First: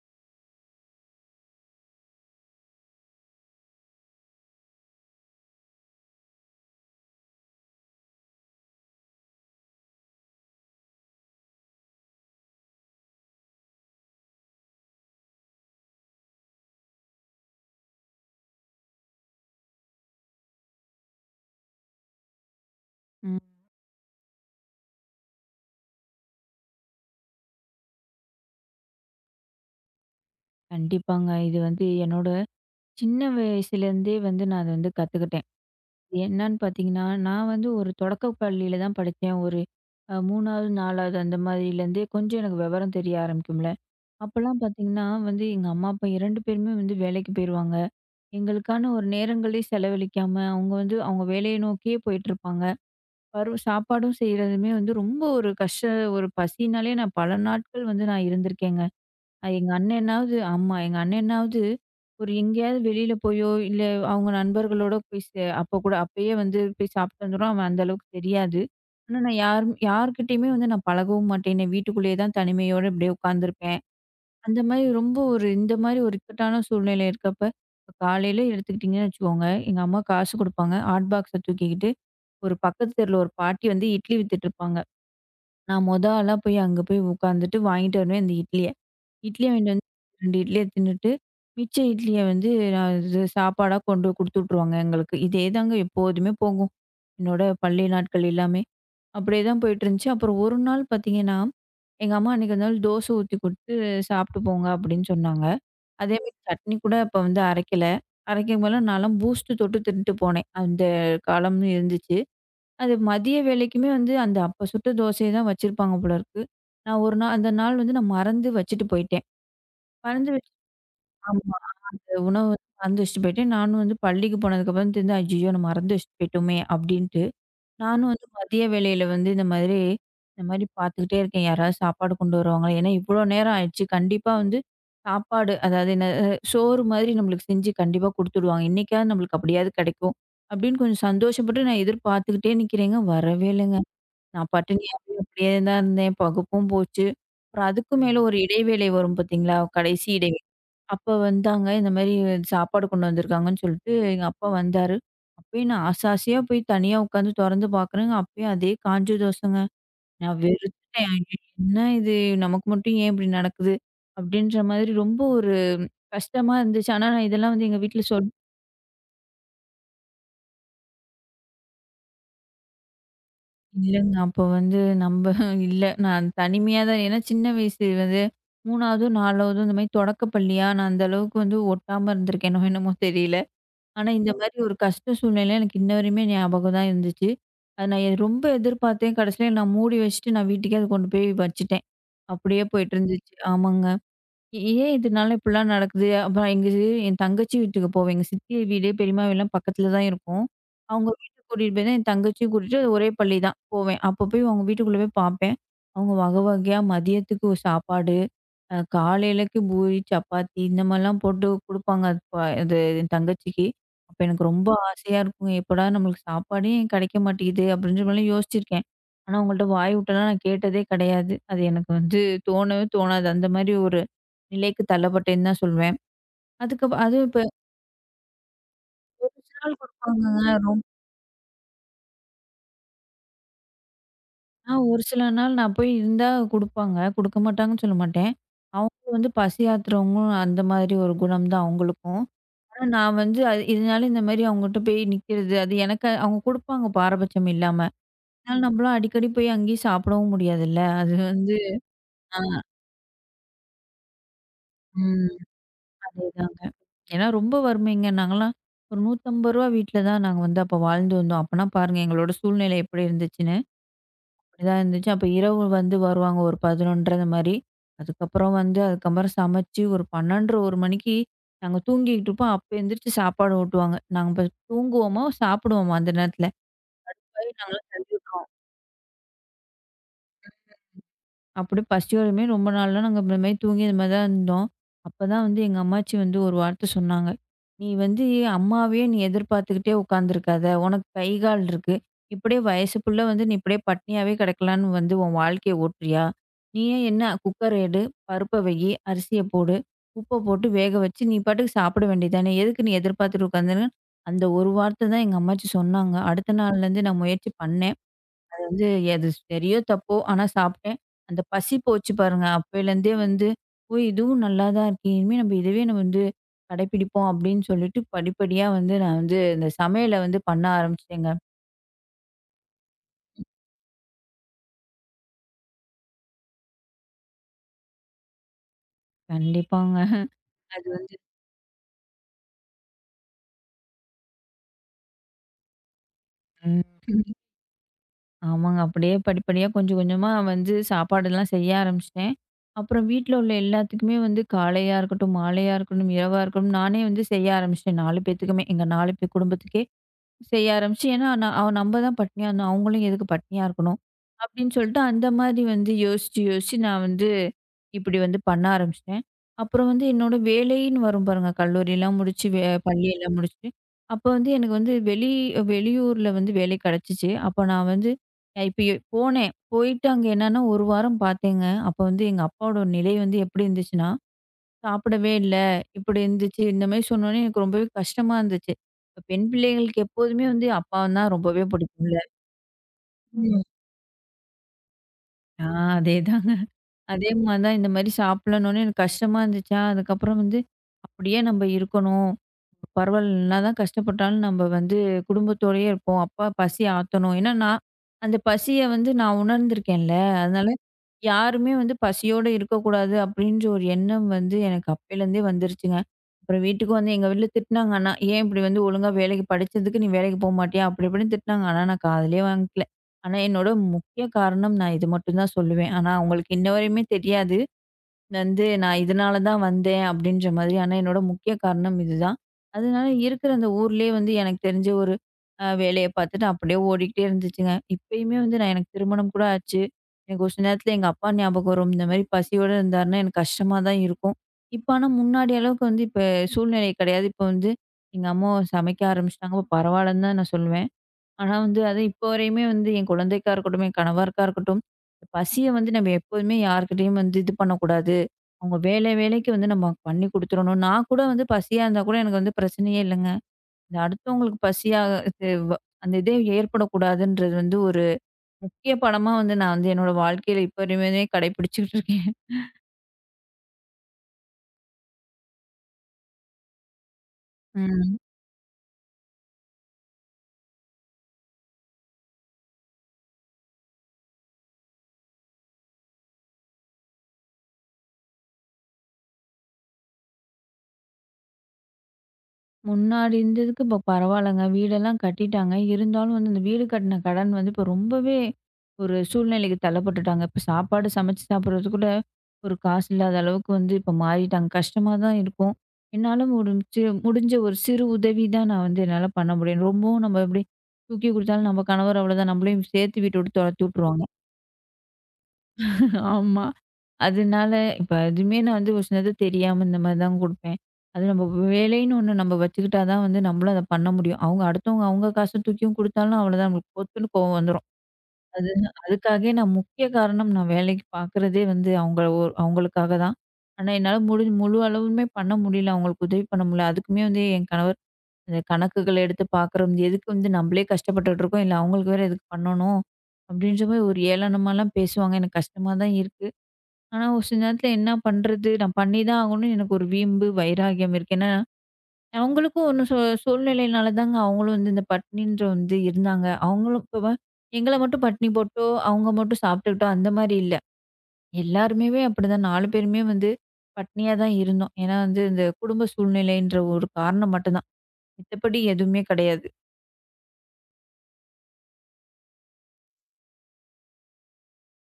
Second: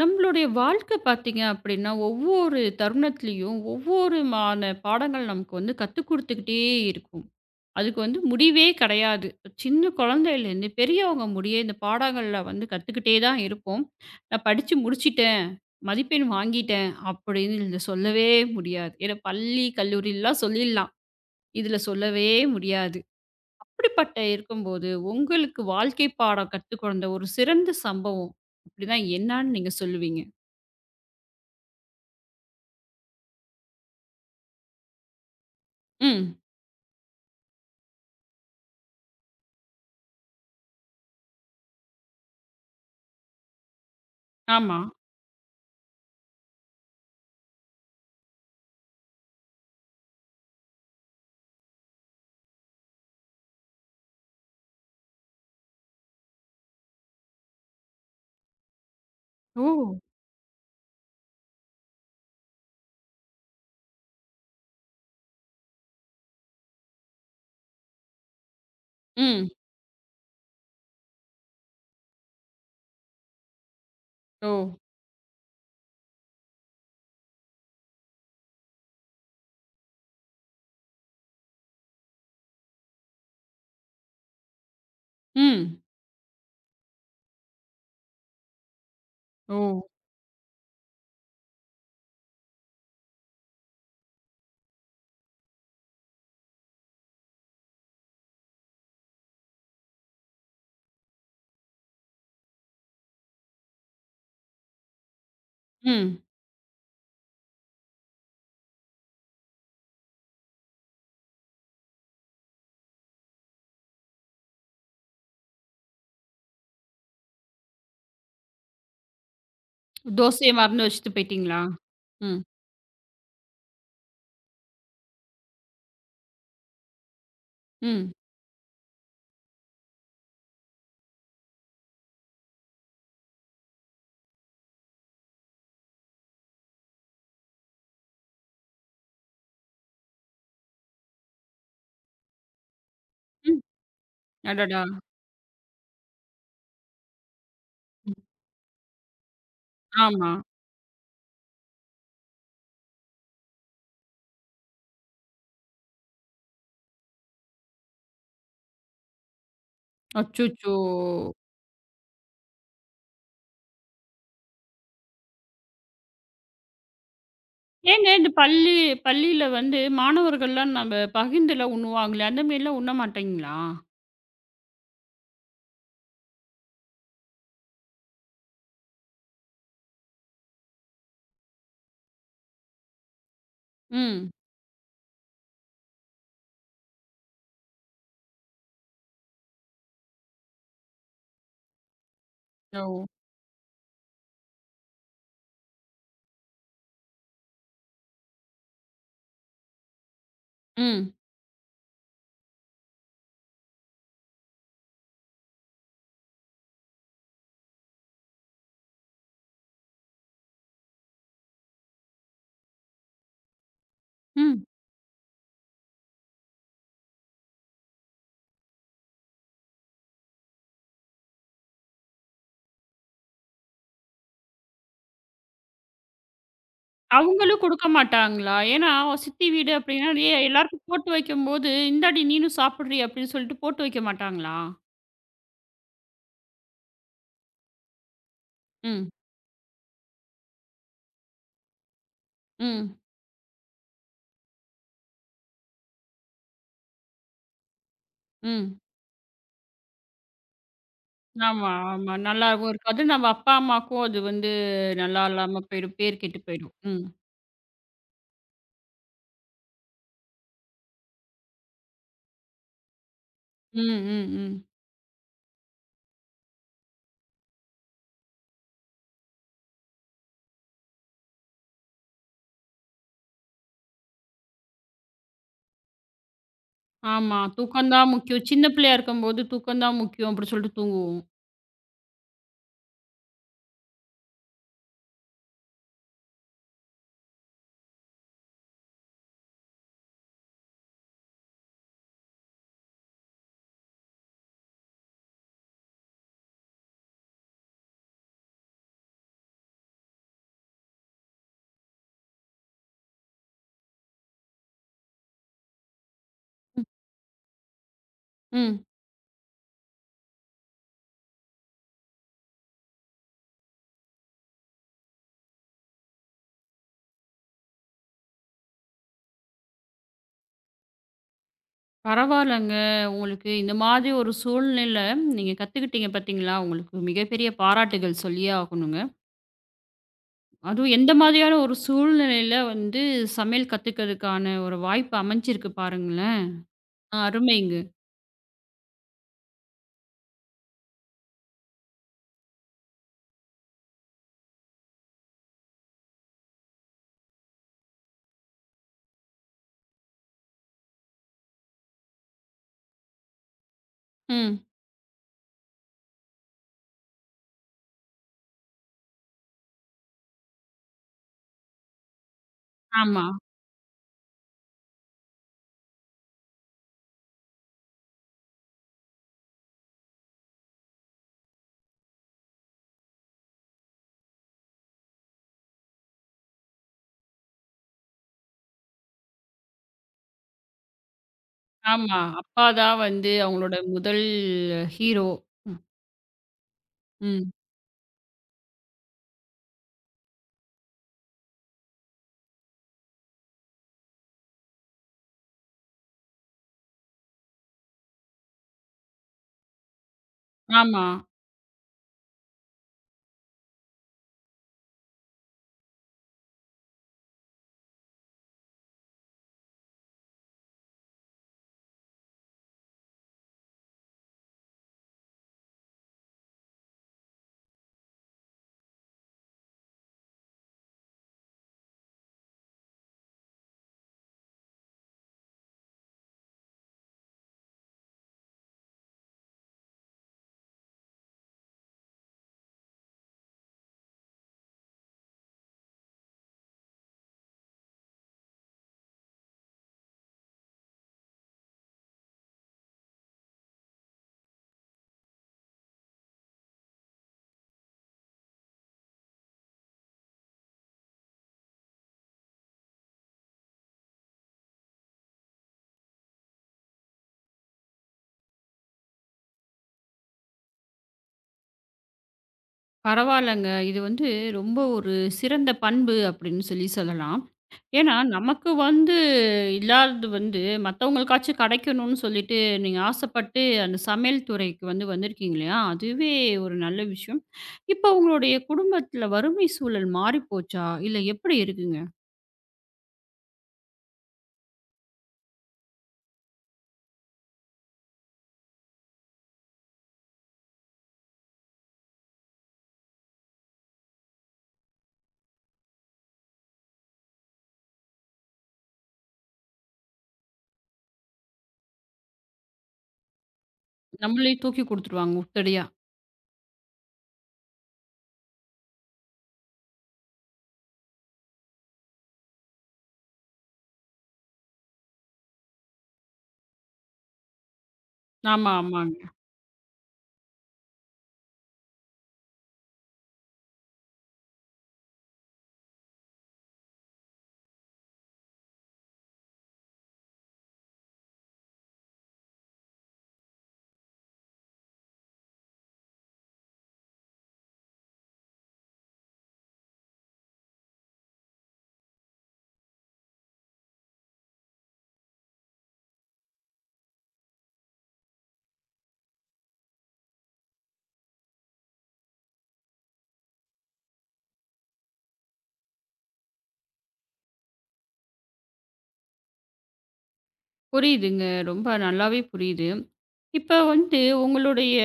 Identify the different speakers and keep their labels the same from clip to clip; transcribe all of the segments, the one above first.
Speaker 1: நம்மளுடைய வாழ்க்கை பார்த்தீங்க அப்படின்னா, ஒவ்வொரு தருணத்திலயும் ஒவ்வொரு மான பாடங்கள் நமக்கு வந்து கத்துக் குடுத்துக்கிட்டே இருக்கும். அதுக்கு வந்து முடிவே கிடையாது. சின்ன குழந்தையிலேருந்து பெரியவங்க முடிய இந்த பாடங்கள்ல வந்து கத்துக்கிட்டே தான் இருப்போம். நான் படிச்சு முடிச்சுட்டேன், மதிப்பெண் வாங்கிட்டேன் அப்படின்னு இதுல சொல்லவே முடியாது. ஏன்னா பள்ளி, கல்லூரிலாம் சொல்லிடலாம். இதுல சொல்லவே முடியாது.
Speaker 2: ம்.
Speaker 1: அப்படிப்பட்ட இருக்கும்போது, உங்களுக்கு வாழ்க்கை பாடம் கத்துக் கொடுந்த ஒரு சிறந்த சம்பவம் அப்படின்னா என்னான்னு நீங்க சொல்லுவீங்க?
Speaker 2: கண்டிப்பாங்க. இது வந்து என்னோட சின்ன வயசுலேருந்தே வந்து நான் அத வந்து கத்துக்கிட்டேன்.
Speaker 1: ம்.
Speaker 2: என்னன்னு பார்த்தீங்கன்னா, நான் வந்து ஒரு தொடக்கப் பள்ளியில தான் படிச்சேன். ஒரு 3வது, 4வது அந்த மாதிரிலேருந்தே கொஞ்சம் எனக்கு விவரம் தெரிய ஆரம்பிக்கும்ல. அப்பலாம்
Speaker 1: ஆமா.
Speaker 2: பார்த்தீங்கன்னா வந்து எங்க அம்மா, அப்பா 2 பேருமே வந்து வேலைக்கு போயிருவாங்க. எங்களுக்கான ஒரு நேரங்களே செலவழிக்காம, அவங்க வந்து அவங்க வேலைய நோக்கியே போயிட்டுருப்பாங்க. சாப்பாடும் செய்றதுமே வந்து ரொம்ப ஒரு ஒரு பசினாலே நான் பல நாட்கள் வந்து நான் இருந்திருக்கேங்க.
Speaker 1: ஓ!
Speaker 2: எங்க அண்ணனாவது ஆமா. எங்க அண்ணனாவது ஒரு எங்கேயாவது வெளியில போயோ, இல்ல அவங்க நண்பர்களோட போய் அப்ப கூட அப்பயே வந்து போய் சாப்பிட்டு வந்துருவான். அவன் அந்த அளவுக்கு தெரியாது. ஆனா நான்
Speaker 1: ம்.
Speaker 2: யார்கிட்டயுமே வந்து நான் பழகவும் மாட்டேன். நான் வீட்டுக்குள்ளேயே தான் தனிமையோட இப்படியே உட்காந்துருப்பேன்.
Speaker 1: ஓ!
Speaker 2: அந்த மாரி ரொம்ப ஒரு இந்த மாரி ஒரு இக்கட்டான சூழ்நிலை இருக்கப்ப, இப்ப காலையில எடுத்துக்கிட்டிங்கன்னு வச்சுக்கோங்க, எங்க அம்மா காசு குடுப்பாங்க. ஹாட் பாக்ஸ தூக்கிக்கிட்டு ஒரு பக்கத்து தெருல ஒரு பாட்டி வந்து இட்லி வித்துட்டுருப்பாங்க.
Speaker 1: ம்.
Speaker 2: நான் மொத ஆளா போய் அங்க போய் உட்காந்துட்டு வாங்கிட்டு வருவேன் அந்த இட்லிய. இட்லிய
Speaker 1: ஓ!
Speaker 2: வாங்கிட்டு வந்து 2 இட்லிய தின்னுட்டு, மிச்ச இட்லிய வந்து நான் இது சாப்பாடா கொண்டு குடுத்து விட்ருவாங்க எங்களுக்கு. இதே தாங்க எப்போதுமே போகும். என்னோட பள்ளி நாட்கள் எல்லாமே. அப்படியே தான் போயிட்டுருந்துச்சு. அப்புறம் ஒரு நாள் பார்த்தீங்கன்னா, எங்க அம்மா அன்னைக்கு ஒரு நாள் தோசை ஊத்தி குடுத்து சாப்பிட்டு போங்க அப்படின்னு சொன்னாங்க.
Speaker 1: ம்.
Speaker 2: அதேமாரி சட்னி கூட அப்ப வந்து அரைக்கல. அரைக்கும் போதெல்லாம் நான்லாம் பூஸ்ட்டு தொட்டு தின்ட்டு போனேன். அந்த காலம்னு இருந்துச்சு. அது மதிய வேளைக்குமே வந்து அந்த அப்ப சுட்ட தோசைய தான் வச்சிருப்பாங்க போல இருக்கு. நான் ஒரு நாள் அந்த நாள் வந்து நான் மறந்து வச்சுட்டு போயிட்டேன். மறந்து வச்சு
Speaker 1: தோசைய மறந்து வச்சுட்டு
Speaker 2: ஆமா.
Speaker 1: போயிட்டீங்களா?
Speaker 2: அந்த
Speaker 1: ம்.
Speaker 2: உணவு வந்து மறந்து வச்சுட்டு போயிட்டேன். நானும் வந்து பள்ளிக்கு போனதுக்கப்புறம் தெரிஞ்சு, "ஐய்யயோ! நான் மறந்து வச்சுட்டு போயிட்டோமே!" அப்படின்ட்டு, நானும்
Speaker 1: ம்.
Speaker 2: வந்து மதிய வேளையில வந்து இந்த மாதிரி இந்த மாரி பார்த்துக்கிட்டே இருக்கேன். யாராவது சாப்பாடு கொண்டு வருவாங்களா? ஏன்னா இவ்வளோ நேரம் ஆயிடுச்சு. கண்டிப்பா வந்து சாப்பாடு அதாவது என்ன சோறு மாதிரி நம்மளுக்கு செஞ்சு கண்டிப்பா குடுத்துடுவாங்க. இன்னைக்காவது நம்மளுக்கு அப்படியாவது கிடைக்கும். அப்படின்னு கொஞ்சம் சந்தோஷப்பட்டு நான் எதிர்பார்த்துக்கிட்டே நிக்கிறேங்க. வரவே
Speaker 1: ம்.
Speaker 2: இல்லங்க. நான்
Speaker 1: அடடா!
Speaker 2: பட்டினியா போய் அப்படியே தான் இருந்தேன். வகுப்பும் போச்சு. அப்புறம் அதுக்கும் மேல
Speaker 1: ம்.
Speaker 2: ஒரு இடைவேளை வரும் பார்த்தீங்களா? கடைசி
Speaker 1: ஆமா.
Speaker 2: இடைவேளை. அப்ப வந்தாங்க. இந்த மாரி சாப்பாடு கொண்டு வந்திருக்காங்கன்னு சொல்லிட்டு எங்க அப்பா வந்தாரு. அப்பயும் நான் ஆசை ஆசையா போய் தனியா உட்காந்து தொறந்து பார்க்குறேங்க. அப்பயும் அதே காஞ்ச தோசைங்க. நான்
Speaker 1: அச்சச்சோ!
Speaker 2: வெறுத்துட்டேன். ஐயோ! என்ன இது நமக்கு மட்டும் ஏன் இப்படி நடக்குது? அப்படின்ற மாதிரி ரொம்ப ஒரு கஷ்டமா இருந்துச்சு. ஆனா நான் இதெல்லாம் வந்து எங்க வீட்ல
Speaker 1: ஏங்க இந்த பள்ளியில வந்து மாணவர்கள்லாம் நம்ம பகிர்ந்துலாம் உண்ணுவாங்களே, அந்த மாரிலாம் உண்ண மாட்டீங்களா?
Speaker 2: இல்லங்க. அப்போ வந்து நம்ப இல்ல. நான் தனிமையா தான் ஏன்னா சின்ன வயசு வந்து 3வது, 4வது இந்த மாரி தொடக்க பள்ளியா, நான் அந்த அளவுக்கு வந்து ஒட்டாம இருந்திருக்கேனோ என்னமோ தெரியல. ஆனா
Speaker 1: ம்.
Speaker 2: இந்த மாரி ஒரு கஷ்ட சூழ்நிலை எனக்கு இன்ன வரையுமே ஞாபகம் தான் இருந்துச்சு. அத நான் ரொம்ப எதிர்பார்த்தேன். கடைசியில நான் மூடி வச்சுட்டு நான் வீட்டுக்கே அத கொண்டு போய் வச்சுட்டேன். அப்படியே
Speaker 1: ஓ!
Speaker 2: போயிட்டு இருந்துச்சு. ஆமாங்க. ஏன் இதனால இப்படிலாம் நடக்குது? அப்புறம் எங்க என் தங்கச்சி வீட்டுக்கு போவேன். எங்க சித்தி வீடு, பெரியம்மா வீடுலாம் பக்கத்துல தான் இருக்கும். அவங்க
Speaker 1: ம்.
Speaker 2: வீட்டுக்கு கூட்டிட்டு போய் தான் என் தங்கச்சியும் கூட்டிட்டு ஒரே பள்ளி தான் போவேன். அப்ப போய் அவங்க வீட்டுக்குள்ள போய் பார்ப்பேன். அவங்க வகை வகையா மதியத்துக்கு ஒரு சாப்பாடு, காலையிலக்கு பூரி, சப்பாத்தி இந்த மாரிலாம் போட்டு குடுப்பாங்க. அது என் தங்கச்சிக்கு. அப்ப எனக்கு
Speaker 1: ம்.
Speaker 2: ரொம்ப ஆசையா இருக்குங்க. எப்படா நம்மளுக்கு சாப்பாடே கிடைக்க மாட்டேங்குது அப்படின்ற மாரிலாம் யோசிச்சிருக்கேன். ஆனா, அவங்கள்ட்ட வாய் விட்டெல்லாம் நான் கேட்டதே கிடையாது. அது எனக்கு வந்து தோணவே தோணாது. அந்த மாரி ஒரு நிலைக்கு தள்ளப்பட்டேன்னு தான் சொல்வேன். அதுக்கு அதுவும் இப்ப
Speaker 1: அவங்களும் குடுக்க மாட்டாங்களா? ஏன்னா,
Speaker 2: ஒரு
Speaker 1: சித்தி
Speaker 2: சில
Speaker 1: வீடு
Speaker 2: நாள்
Speaker 1: அப்படின்னா, ஏ
Speaker 2: குடுப்பாங்கங்க. ரொம்
Speaker 1: எல்லாருக்கும் போட்டு வைக்கும்போது, "இந்தாடி நீனும் சாப்பிடுறி" அப்படின்னு சொல்லிட்டு போட்டு வைக்க மாட்டாங்களா?
Speaker 2: ஆ ஒரு சில நாள் நான் போய் இருந்தா குடுப்பாங்க. குடுக்க மாட்டாங்கன்னு சொல்ல மாட்டேன். அவங்க
Speaker 1: ம்.
Speaker 2: வந்து பசி ஆத்துறவங்களும் அந்த மாதிரி ஒரு குணம் தான் அவங்களுக்கும். ஆனா
Speaker 1: ம்.
Speaker 2: நான் வந்து அது இதனால இந்த மாரி அவங்ககிட்ட போய் நிக்கிறது, அது எனக்கு அவங்க குடுப்பாங்க பாரபட்சம் இல்லாம. அதனால
Speaker 1: ம்.
Speaker 2: நம்மளும் அடிக்கடி போய் அங்கேயும் சாப்பிடவும் முடியாதுல்ல. அது வந்து
Speaker 1: ஆமா, ஆமா.
Speaker 2: ஆ
Speaker 1: நல்லாவும் இருக்காது. நம்ம அப்பா, அம்மாக்கும் அது வந்து நல்லா
Speaker 2: ம்
Speaker 1: இல்லாம போயிடும். பேர் கெட்டு
Speaker 2: அதேதாங்க.
Speaker 1: போயிடும். ம்.
Speaker 2: ஏன்னா ரொம்ப வறுமைங்க. நாங்கலாம் ஒரு ரூ. 150 வீட்ல தான் நாங்க வந்து அப்ப வாழ்ந்து வந்தோம். அப்பனா பாருங்க எங்களோட சூழ்நிலை எப்படி இருந்துச்சுன்னு.
Speaker 1: ம், ம், ம்.
Speaker 2: அப்படிதான் இருந்துச்சு. அப்ப இரவு வந்து வருவாங்க ஒரு 11:30 அந்த மாரி. அதுக்கப்புறம் வந்து அதுக்கப்புறம் சமைச்சு ஒரு 12:00 1 மணிக்கு நாங்க தூங்கிக்கிட்டு இருப்போம். அப்ப எந்திரிச்சு சாப்பாடு ஊட்டுவாங்க. நாங்க தூங்குவோமா, சாப்பிடுவோமா அந்த நேரத்துல.
Speaker 1: ஆமா.
Speaker 2: போய்
Speaker 1: தூக்கம்
Speaker 2: நாங்கலாம் தள்ளி
Speaker 1: தான் முக்கியம்.
Speaker 2: விட்டுருவோம்.
Speaker 1: சின்ன பிள்ளையா இருக்கும்போது தூக்கம் தான் முக்கியம் அப்படி சொல்லிட்டு தூங்குவோம்.
Speaker 2: அப்படி பசியோடையுமே ரொம்ப நாள்லாம் நாங்க இந்த மாரி தூங்கி இந்த மாரி தான் இருந்தோம். அப்பதான் வந்து எங்க அம்மாச்சி வந்து ஒரு வார்த்தை சொன்னாங்க. "நீ வந்து அம்மாவையே நீ எதிர்பார்த்துக்கிட்டே உட்காந்துருக்காத. உனக்கு கை, கால் இருக்கு. இப்படியே வயசு புள்ள வந்து நீ இப்படியே பட்னியாவே கிடக்கலான்னு வந்து உன் வாழ்க்கைய ஓட்டுறியா? நீயே என்ன குக்கர எடு, பருப்ப வையி, அரிசிய போடு, உப்ப போட்டு வேக வச்சு நீ பாட்டுக்கு சாப்பிட வேண்டியது தானே. எதுக்கு நீ எதிர்பார்த்துட்டு உட்காந்துன்னு" அந்த ஒரு வார்த்தை தான் எங்க அம்மாச்சி சொன்னாங்க. அடுத்த
Speaker 1: ம்.
Speaker 2: நாள்லேருந்து நான் முயற்சி பண்ணேன்.
Speaker 1: ம்.
Speaker 2: வந்து எது சரியோ! தப்போ! ஆனா சாப்பிட்டேன். அந்த பசி போச்சு பாருங்க. அப்பயிலேருந்தே வந்து, "ஓ! இதுவும் நல்லா தான் இருக்கே! இனிமே நம்ம இதுவே நம்ம வந்து கடைப்பிடிப்போம்." அப்படின்னு சொல்லிட்டு படிப்படியா வந்து நான் வந்து இந்த சமையல வந்து பண்ண ஆரம்பிச்சுட்டேங்க.
Speaker 1: பரவாயில்லங்க. உங்களுக்கு இந்த மாதிரி ஒரு சூழ்நிலை நீங்க கத்துக்கிட்டீங்க பார்த்தீங்களா? உங்களுக்கு மிகப்பெரிய பாராட்டுகள் சொல்லியே ஆகணுங்க.
Speaker 2: கண்டிப்பாங்க. அது
Speaker 1: அதுவும் எந்த
Speaker 2: வந்து
Speaker 1: மாதிரியான ஒரு சூழ்நிலையில வந்து சமையல் கத்துக்கிறதுக்கான ஒரு வாய்ப்பு அமைஞ்சிருக்கு பாருங்களேன்.
Speaker 2: ம்.
Speaker 1: ஆ,
Speaker 2: ம்.
Speaker 1: அருமைங்க.
Speaker 2: ஆமாங்க. அப்படியே படிப்படியா கொஞ்சம் கொஞ்சமா வந்து சாப்பாடெல்லாம் செய்ய ஆரம்பிச்சுட்டேன். அப்புறம் வீட்ல உள்ள எல்லாத்துக்குமே வந்து காலையா இருக்கட்டும், மாலையா இருக்கட்டும், இரவா இருக்கட்டும், நானே வந்து செய்ய ஆரம்பிச்சுட்டேன் 4 பேத்துக்குமே. எங்க 4 பேர் குடும்பத்துக்கே செய்ய ஆரம்பிச்சு. ஏன்னா, நான் அவ நம்ம தான் பட்னியா இருந்தோம். அவங்களும் எதுக்கு பட்னியா இருக்கணும்?
Speaker 1: ம்.
Speaker 2: அப்படின்னு சொல்லிட்டு அந்த மாதிரி வந்து யோசிச்சு, யோசிச்சு நான் வந்து இப்படி வந்து பண்ண ஆரம்பிச்சுட்டேன். அப்புறம் வந்து என்னோட வேலைன்னு வரும் பாருங்க. கல்லூரிலாம் முடிச்சு,
Speaker 1: ஆமா,
Speaker 2: பள்ளியெல்லாம் முடிச்சுட்டு, அப்போ வந்து எனக்கு வந்து வெளியூர்ல வந்து வேலை கிடைச்சிச்சு. அப்போ நான் வந்து இப்ப போனேன். போயிட்டு அங்க என்னன்னா, ஒரு வாரம் பார்த்தேங்க. அப்போ வந்து எங்க அப்பாவோட நிலை வந்து எப்படி இருந்துச்சுன்னா, சாப்பிடவே இல்ல. இப்படி இருந்துச்சு. இந்த மாரி சொன்னோனே எனக்கு ரொம்பவே கஷ்டமா இருந்துச்சு. இப்ப பெண் பிள்ளைகளுக்கு எப்போதுமே வந்து அப்பான்னா ரொம்பவே பிடிக்கும்ல.
Speaker 1: ஆமா. அப்பா தான் வந்து
Speaker 2: ம்.
Speaker 1: அவங்களோட முதல் ஹீரோ.
Speaker 2: ஆ
Speaker 1: ம்,
Speaker 2: அதேதான். அதே
Speaker 1: ம்.
Speaker 2: மாரி தான் இந்த மாரி சாப்பிடணும்னு எனக்கு கஷ்டமா இருந்துச்சா, அதுக்கப்புறம் வந்து அப்படியே நம்ப இருக்கணும். பரவாயில்ல என்னதான் கஷ்டப்பட்டாலும் நம்ப வந்து குடும்பத்தோடயே இருப்போம். அப்ப பசி ஆத்தணும். ஏன்னா நான் அந்த பசிய வந்து நான் உணர்ந்திருக்கேன்ல. அதனால
Speaker 1: ஆமா.
Speaker 2: யாருமே வந்து பசியோட இருக்கக்கூடாது அப்படின்ற ஒரு எண்ணம் வந்து எனக்கு அப்பையிலேருந்தே வந்துருச்சுங்க. அப்புறம் வீட்டுக்கு வந்து எங்க வீட்ல திட்டுனாங்க ஆனா. "ஏன் இப்படி வந்து ஒழுங்கா வேலைக்கு படிச்சதுக்கு நீ வேலைக்கு போ மாட்டியா?" அப்படி இப்படின்னு திட்டுனாங்க. ஆனா நான் காதுலயே வாங்கிக்கல. ஆனா, என்னோட முக்கிய காரணம் நான் இது மட்டும் தான் சொல்லுவேன். ஆனா, அவங்களுக்கு இன்ன வரையுமே தெரியாது. வந்து நான் இதனால தான் வந்தேன் அப்படின்ற மாதிரி. ஆனா, என்னோட முக்கிய காரணம் இதுதான். அதனால இருக்கிற அந்த ஊர்லயே வந்து எனக்கு தெரிஞ்ச ஒரு வேலைய பார்த்துட்டு அப்படியே ஓடிக்கிட்டே இருந்துச்சுங்க. இப்பயுமே வந்து நான் எனக்கு திருமணம் கூட ஆச்சு. எனக்கு ஒரு சில நேரத்துல எங்க அப்பா ஞாபகம் வரும். இந்த மாரி பசியோட இருந்தாருன்னா எனக்கு கஷ்டமா தான் இருக்கும். இப்ப ஆனா முன்னாடி அளவுக்கு வந்து இப்ப சூழ்நிலை கிடையாது. இப்ப வந்து எங்க அம்மா சமைக்க ஆரம்பிச்சுட்டாங்க. பரவாயில்லன்னு தான் நான் சொல்லுவேன். ஆனா வந்து அது இப்போ வரையுமே வந்து என் குழந்தைக்கா இருக்கட்டும், என் கணவருக்கா இருக்கட்டும், பசிய வந்து நம்ம எப்போதுமே யார்கிட்டயும் வந்து இது பண்ணக்கூடாது. அவங்க வேலை வேலைக்கு வந்து நம்ம பண்ணி குடுத்துறணும். நான் கூட வந்து பசியா இருந்தா கூட எனக்கு வந்து பிரச்சனையே இல்லங்க. இந்த அடுத்தவங்களுக்கு பசியா இது வ அந்த இதே ஏற்படக்கூடாதுன்றது வந்து ஒரு முக்கிய பாடமா வந்து நான் வந்து என்னோட வாழ்க்கையில இப்போ வரையுமே கடைபிடிச்சுக்கிட்டு இருக்கேன்.
Speaker 1: பரவால்லங்க. இது வந்து ரொம்ப ஒரு சிறந்த பண்பு அப்படின்னு சொல்லி சொல்லலாம். ஏன்னா,
Speaker 2: ம்.
Speaker 1: நமக்கு வந்து இல்லாதது வந்து மத்தவங்களுக்காச்சும் கிடைக்கணும்னு சொல்லிட்டு நீங்க ஆசைப்பட்டு அந்த சமையல் துறைக்கு வந்து வந்திருக்கீங்க இல்லையா? அதுவே ஒரு நல்ல விஷயம். இப்போ உங்களுடைய குடும்பத்தில வறுமை சூழல் மாறிப்போச்சா? இல்ல எப்படி இருக்குங்க?
Speaker 2: முன்னாடி இருந்ததுக்கு இப்போ பரவாயில்லங்க. வீடெல்லாம் கட்டிட்டாங்க. இருந்தாலும் வந்து இந்த வீடு கட்டின கடன் வந்து இப்போ ரொம்பவே ஒரு சூழ்நிலைக்கு தள்ளப்பட்டுட்டாங்க. இப்போ சாப்பாடு சமைச்சு சாப்பிடுறது கூட ஒரு காசு இல்லாத அளவுக்கு வந்து இப்போ மாறிட்டாங்க. கஷ்டமா தான் இருக்கும். என்னால முடிஞ்சு முடிஞ்ச ஒரு சிறு உதவி தான் நான் வந்து என்னால பண்ண முடியும். ரொம்பவும் நம்ம எப்படி தூக்கி குடுத்தாலும் நம்ம கணவர் அவ்வளோதான். நம்மளையும் சேர்த்து வீட்ட விட்டு தொரத்தி விட்டுருவாங்க.
Speaker 1: நம்மளே தூக்கி குடுத்துருவாங்க உருத்தடியா.
Speaker 2: ஆமா. அதனால இப்ப அதுவுமே நான் வந்து ஒரு சிலது தெரியாம இந்த மாதிரி தான் குடுப்பேன். அது நம்ம வேலைன்னு ஒண்ணு நம்ம வச்சுக்கிட்டா தான் வந்து நம்மளும் அத பண்ண முடியும். அவங்க அடுத்தவங்க அவங்க காச தூக்கியும் குடுத்தாலும் அவ்வளோதான் நம்மளுக்கு பொத்துன்னு கோவம் வந்துரும். அது
Speaker 1: ஆமா, ஆமாங்க.
Speaker 2: அதுக்காகவே நான் முக்கிய காரணம் நான் வேலைக்கு பார்க்குறதே வந்து அவங்க அவங்களுக்காக தான். ஆனா என்னால முடிஞ்ச முழு அளவுமே பண்ண முடியல. அவங்களுக்கு உதவி பண்ண முடியல. அதுக்குமே வந்து என் கணவர் இந்த கணக்குகள எடுத்து பார்க்குறோம். எதுக்கு வந்து நம்மளே கஷ்டப்பட்டுட்டு இருக்கோம். இல்ல அவங்களுக்கு வேற எதுக்கு பண்ணணும்? அப்படின்ற மாரி ஒரு ஏளனமாலாம் பேசுவாங்க. எனக்கு கஷ்டமா தான் இருக்கு. ஆனா, ஒரு சில நேரத்துல என்ன பண்றது? நான் பண்ணிதான் ஆகணும்னு எனக்கு ஒரு வீம்பு, வைராகியம் இருக்கு. ஏன்னா, அவங்களுக்கும் ஒண்ணு சூழ்நிலையினால தாங்க அவங்களும் வந்து இந்த பட்னின்ற வந்து இருந்தாங்க. அவங்களும் இப்ப எங்கள மட்டும் பட்னி போட்டோ, அவங்க மட்டும் சாப்பிட்டுக்கிட்டோ அந்த மாரி இல்ல. எல்லாருமேவே அப்படிதான் 4 பேருமே வந்து பட்னியா தான் இருந்தோம். ஏன்னா வந்து இந்த குடும்ப சூழ்நிலைன்ற ஒரு காரணம் மட்டும் தான். மித்தபடி எதுவுமே கிடையாது.
Speaker 1: புரியுதுங்க. ரொம்ப நல்லாவே புரியுது. இப்ப வந்து உங்களுடைய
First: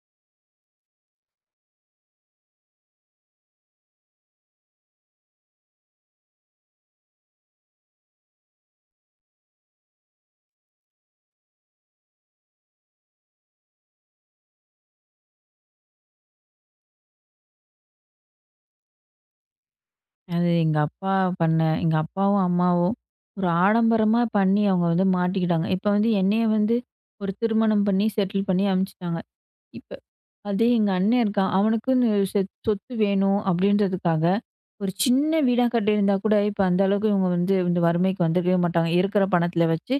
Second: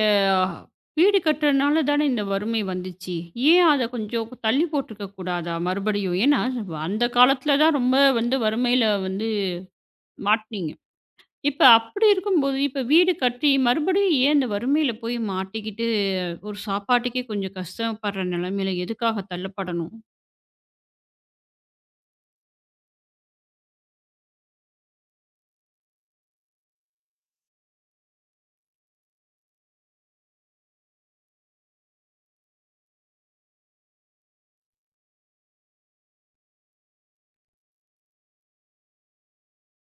Speaker 1: வீடு கட்டுறனால தானே இந்த வறுமை வந்துச்சு. ஏன் அத கொஞ்சம் தள்ளி போட்டுருக்க கூடாதா மறுபடியும்? ஏன்னா அந்த காலத்துல தான் ரொம்ப வந்து வறுமையில வந்து மாட்னீங்க. இப்ப அப்படி இருக்கும்போது, இப்ப வீடு கட்டி மறுபடியும் ஏன் இந்த வறுமையில போய் மாட்டிக்கிட்டு, ஒரு சாப்பாட்டுக்கே கொஞ்சம் கஷ்டப்படுற நிலைமையில எதுக்காக தள்ளப்படணும்?
Speaker 2: அது எங்க அப்பா எங்க அப்பாவும், அம்மாவும் ஒரு ஆடம்பரமா பண்ணி அவங்க வந்து மாட்டிக்கிட்டாங்க. இப்ப வந்து என்னைய வந்து ஒரு திருமணம் பண்ணி செட்டில் பண்ணி அனுப்பிச்சுட்டாங்க. இப்ப அதே எங்க அண்ணன் இருக்கான். அவனுக்குன்னு சொத்து வேணும் அப்டின்றதுக்காக, ஒரு சின்ன வீடா கட்டியிருந்தா கூட, இப்ப அந்த அளவுக்கு இவங்க வந்து இந்த வறுமைக்கு வந்துருக்கவே மாட்டாங்க. இருக்கிற பணத்துல வச்சு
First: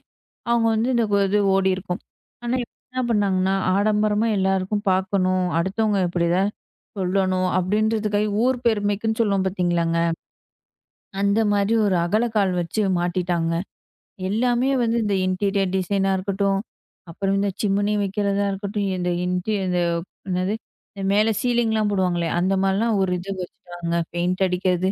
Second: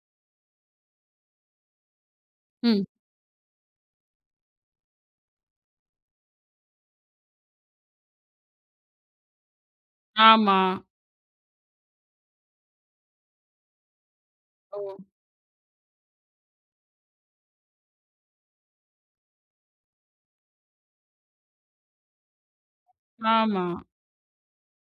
Speaker 2: அவங்க வந்து இந்த இது ஓடியிருக்கும். ஆனா இவங்க
Speaker 1: ம்.
Speaker 2: என்ன பண்ணாங்கன்னா, ஆடம்பரமா எல்லாருக்கும் பார்க்கணும், அடுத்தவங்க இப்படிதான் சொல்லணும் அப்டின்றதுக்காக ஊர் பெருமைக்குன்னு சொல்லுவோம் பார்த்தீங்களாங்க.
Speaker 1: ஆமா.
Speaker 2: அந்த மாதிரி ஒரு அகலக்கால் வச்சு மாட்டிட்டாங்க. எல்லாமே
Speaker 1: ஓ!
Speaker 2: வந்து இந்த இன்டீரியர் டிசைனா இருக்கட்டும், அப்புறம் இந்த சிம்னி வைக்கிறதா இருக்கட்டும், இந்த என்னது? இந்த மேல சீலிங்லாம் போடுவாங்களே, அந்த மாரிலாம் ஒரு இது
Speaker 1: ஆமா.
Speaker 2: வச்சுட்டாங்க. பெயிண்ட் அடிக்கிறது,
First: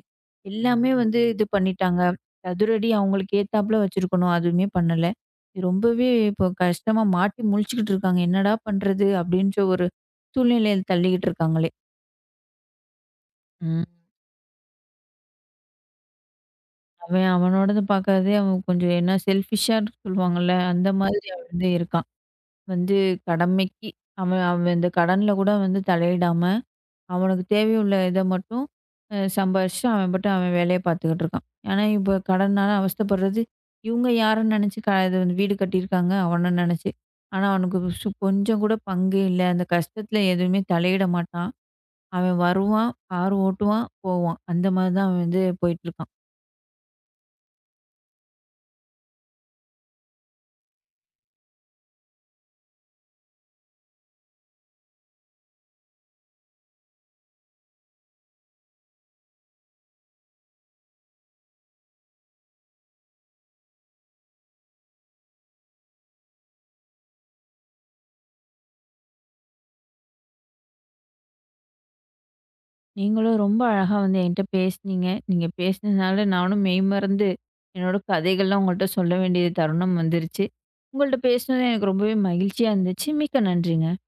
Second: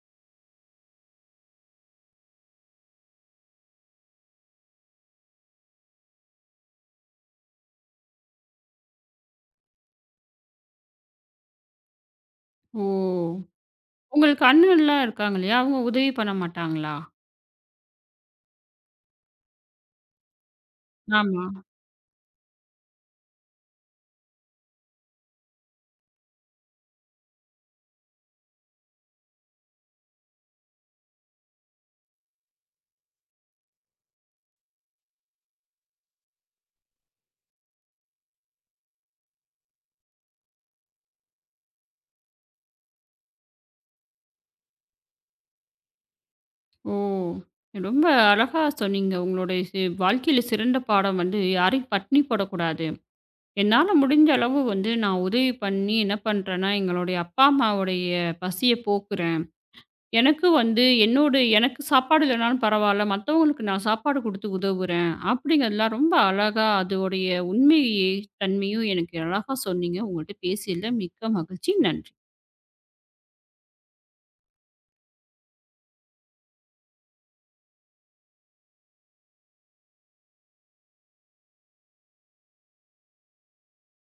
Speaker 2: எல்லாமே வந்து இது பண்ணிட்டாங்க. சதுரடி அவங்களுக்கு ஏத்தாப்புல வச்சிருக்கணும். அதுவுமே பண்ணல. இது ரொம்பவே இப்போ கஷ்டமா மாட்டி முழிச்சுக்கிட்டு இருக்காங்க. என்னடா பண்றது? அப்படின்ற ஒரு சூழ்நிலையில தள்ளிக்கிட்டு இருக்காங்களே!
Speaker 1: ஓ!
Speaker 2: ம்.
Speaker 1: உங்களுக்கு அண்ணன்லாம் இருக்காங்க இல்லையா? அவங்க உதவி பண்ண மாட்டாங்களா?
Speaker 2: அவன் அவனோடது பார்க்காதே அவன் கொஞ்சம் என்ன செல்ஃபிஷ்ஷான்னு சொல்லுவாங்கல்ல, அந்த மாதிரி
Speaker 1: ஆமா.
Speaker 2: அவன் வந்து இருக்கான். வந்து கடமைக்கு அவன் அவன் இந்த கடன்ல கூட வந்து தலையிடாம, அவனுக்கு தேவையுள்ள இத மட்டும் சம்பாரிச்சுட்டு அவன் பாட்டுக்கு அவன் வேலைய பார்த்துக்கிட்டு இருக்கான். ஆனா இப்போ கடன்னால அவஸ்தைப்படுறது, இவங்க யாருன்னு நெனச்சு இது வந்து வீடு கட்டியிருக்காங்க அவன நெனச்சு. ஆனா அவனுக்கு கொஞ்சம் கூட பங்கே இல்ல. அந்த கஷ்டத்துல எதுவுமே தலையிட மாட்டான். அவன் வருவான், கார் ஓட்டுவான், போவான். அந்த மாதிரி தான் அவன் வந்து போயிட்டுருக்கான்.
Speaker 1: ஓ! ரொம்ப அழகா சொன்னீங்க. உங்களுடைய வாழ்க்கையில சிறந்த பாடம் வந்து யாரையும் பட்டினி போடக்கூடாது. என்னால முடிஞ்ச அளவு வந்து நான் உதவி பண்ணி என்ன பண்றேன்னா, எங்களுடைய அப்பா, அம்மாவுடைய பசிய போக்குறேன். எனக்கு வந்து என்னோட எனக்கு சாப்பாடு இல்லனாலும் பரவால்ல, மத்தவங்களுக்கு நான் சாப்பாடு குடுத்து உதவுறேன். அப்படிங்கிறதெல்லாம் ரொம்ப அழகா அதோடைய உண்மை தன்மையும் எனக்கு அழகா சொன்னீங்க. உங்கள்ட்ட பேசியதில மிக்க மகிழ்ச்சி. நன்றி.
Speaker 2: நீங்களும் ரொம்ப அழகா வந்து என்கிட்ட பேசுனீங்க. நீங்க பேசினதுனால நானும் மெய்மறந்து என்னோட கதைகள்லாம் உங்கள்ட்ட சொல்ல வேண்டிய தருணம் வந்துருச்சு. உங்கள்ட்ட பேசினது எனக்கு ரொம்பவே மகிழ்ச்சியா இருந்துச்சு. மிக்க நன்றிங்க.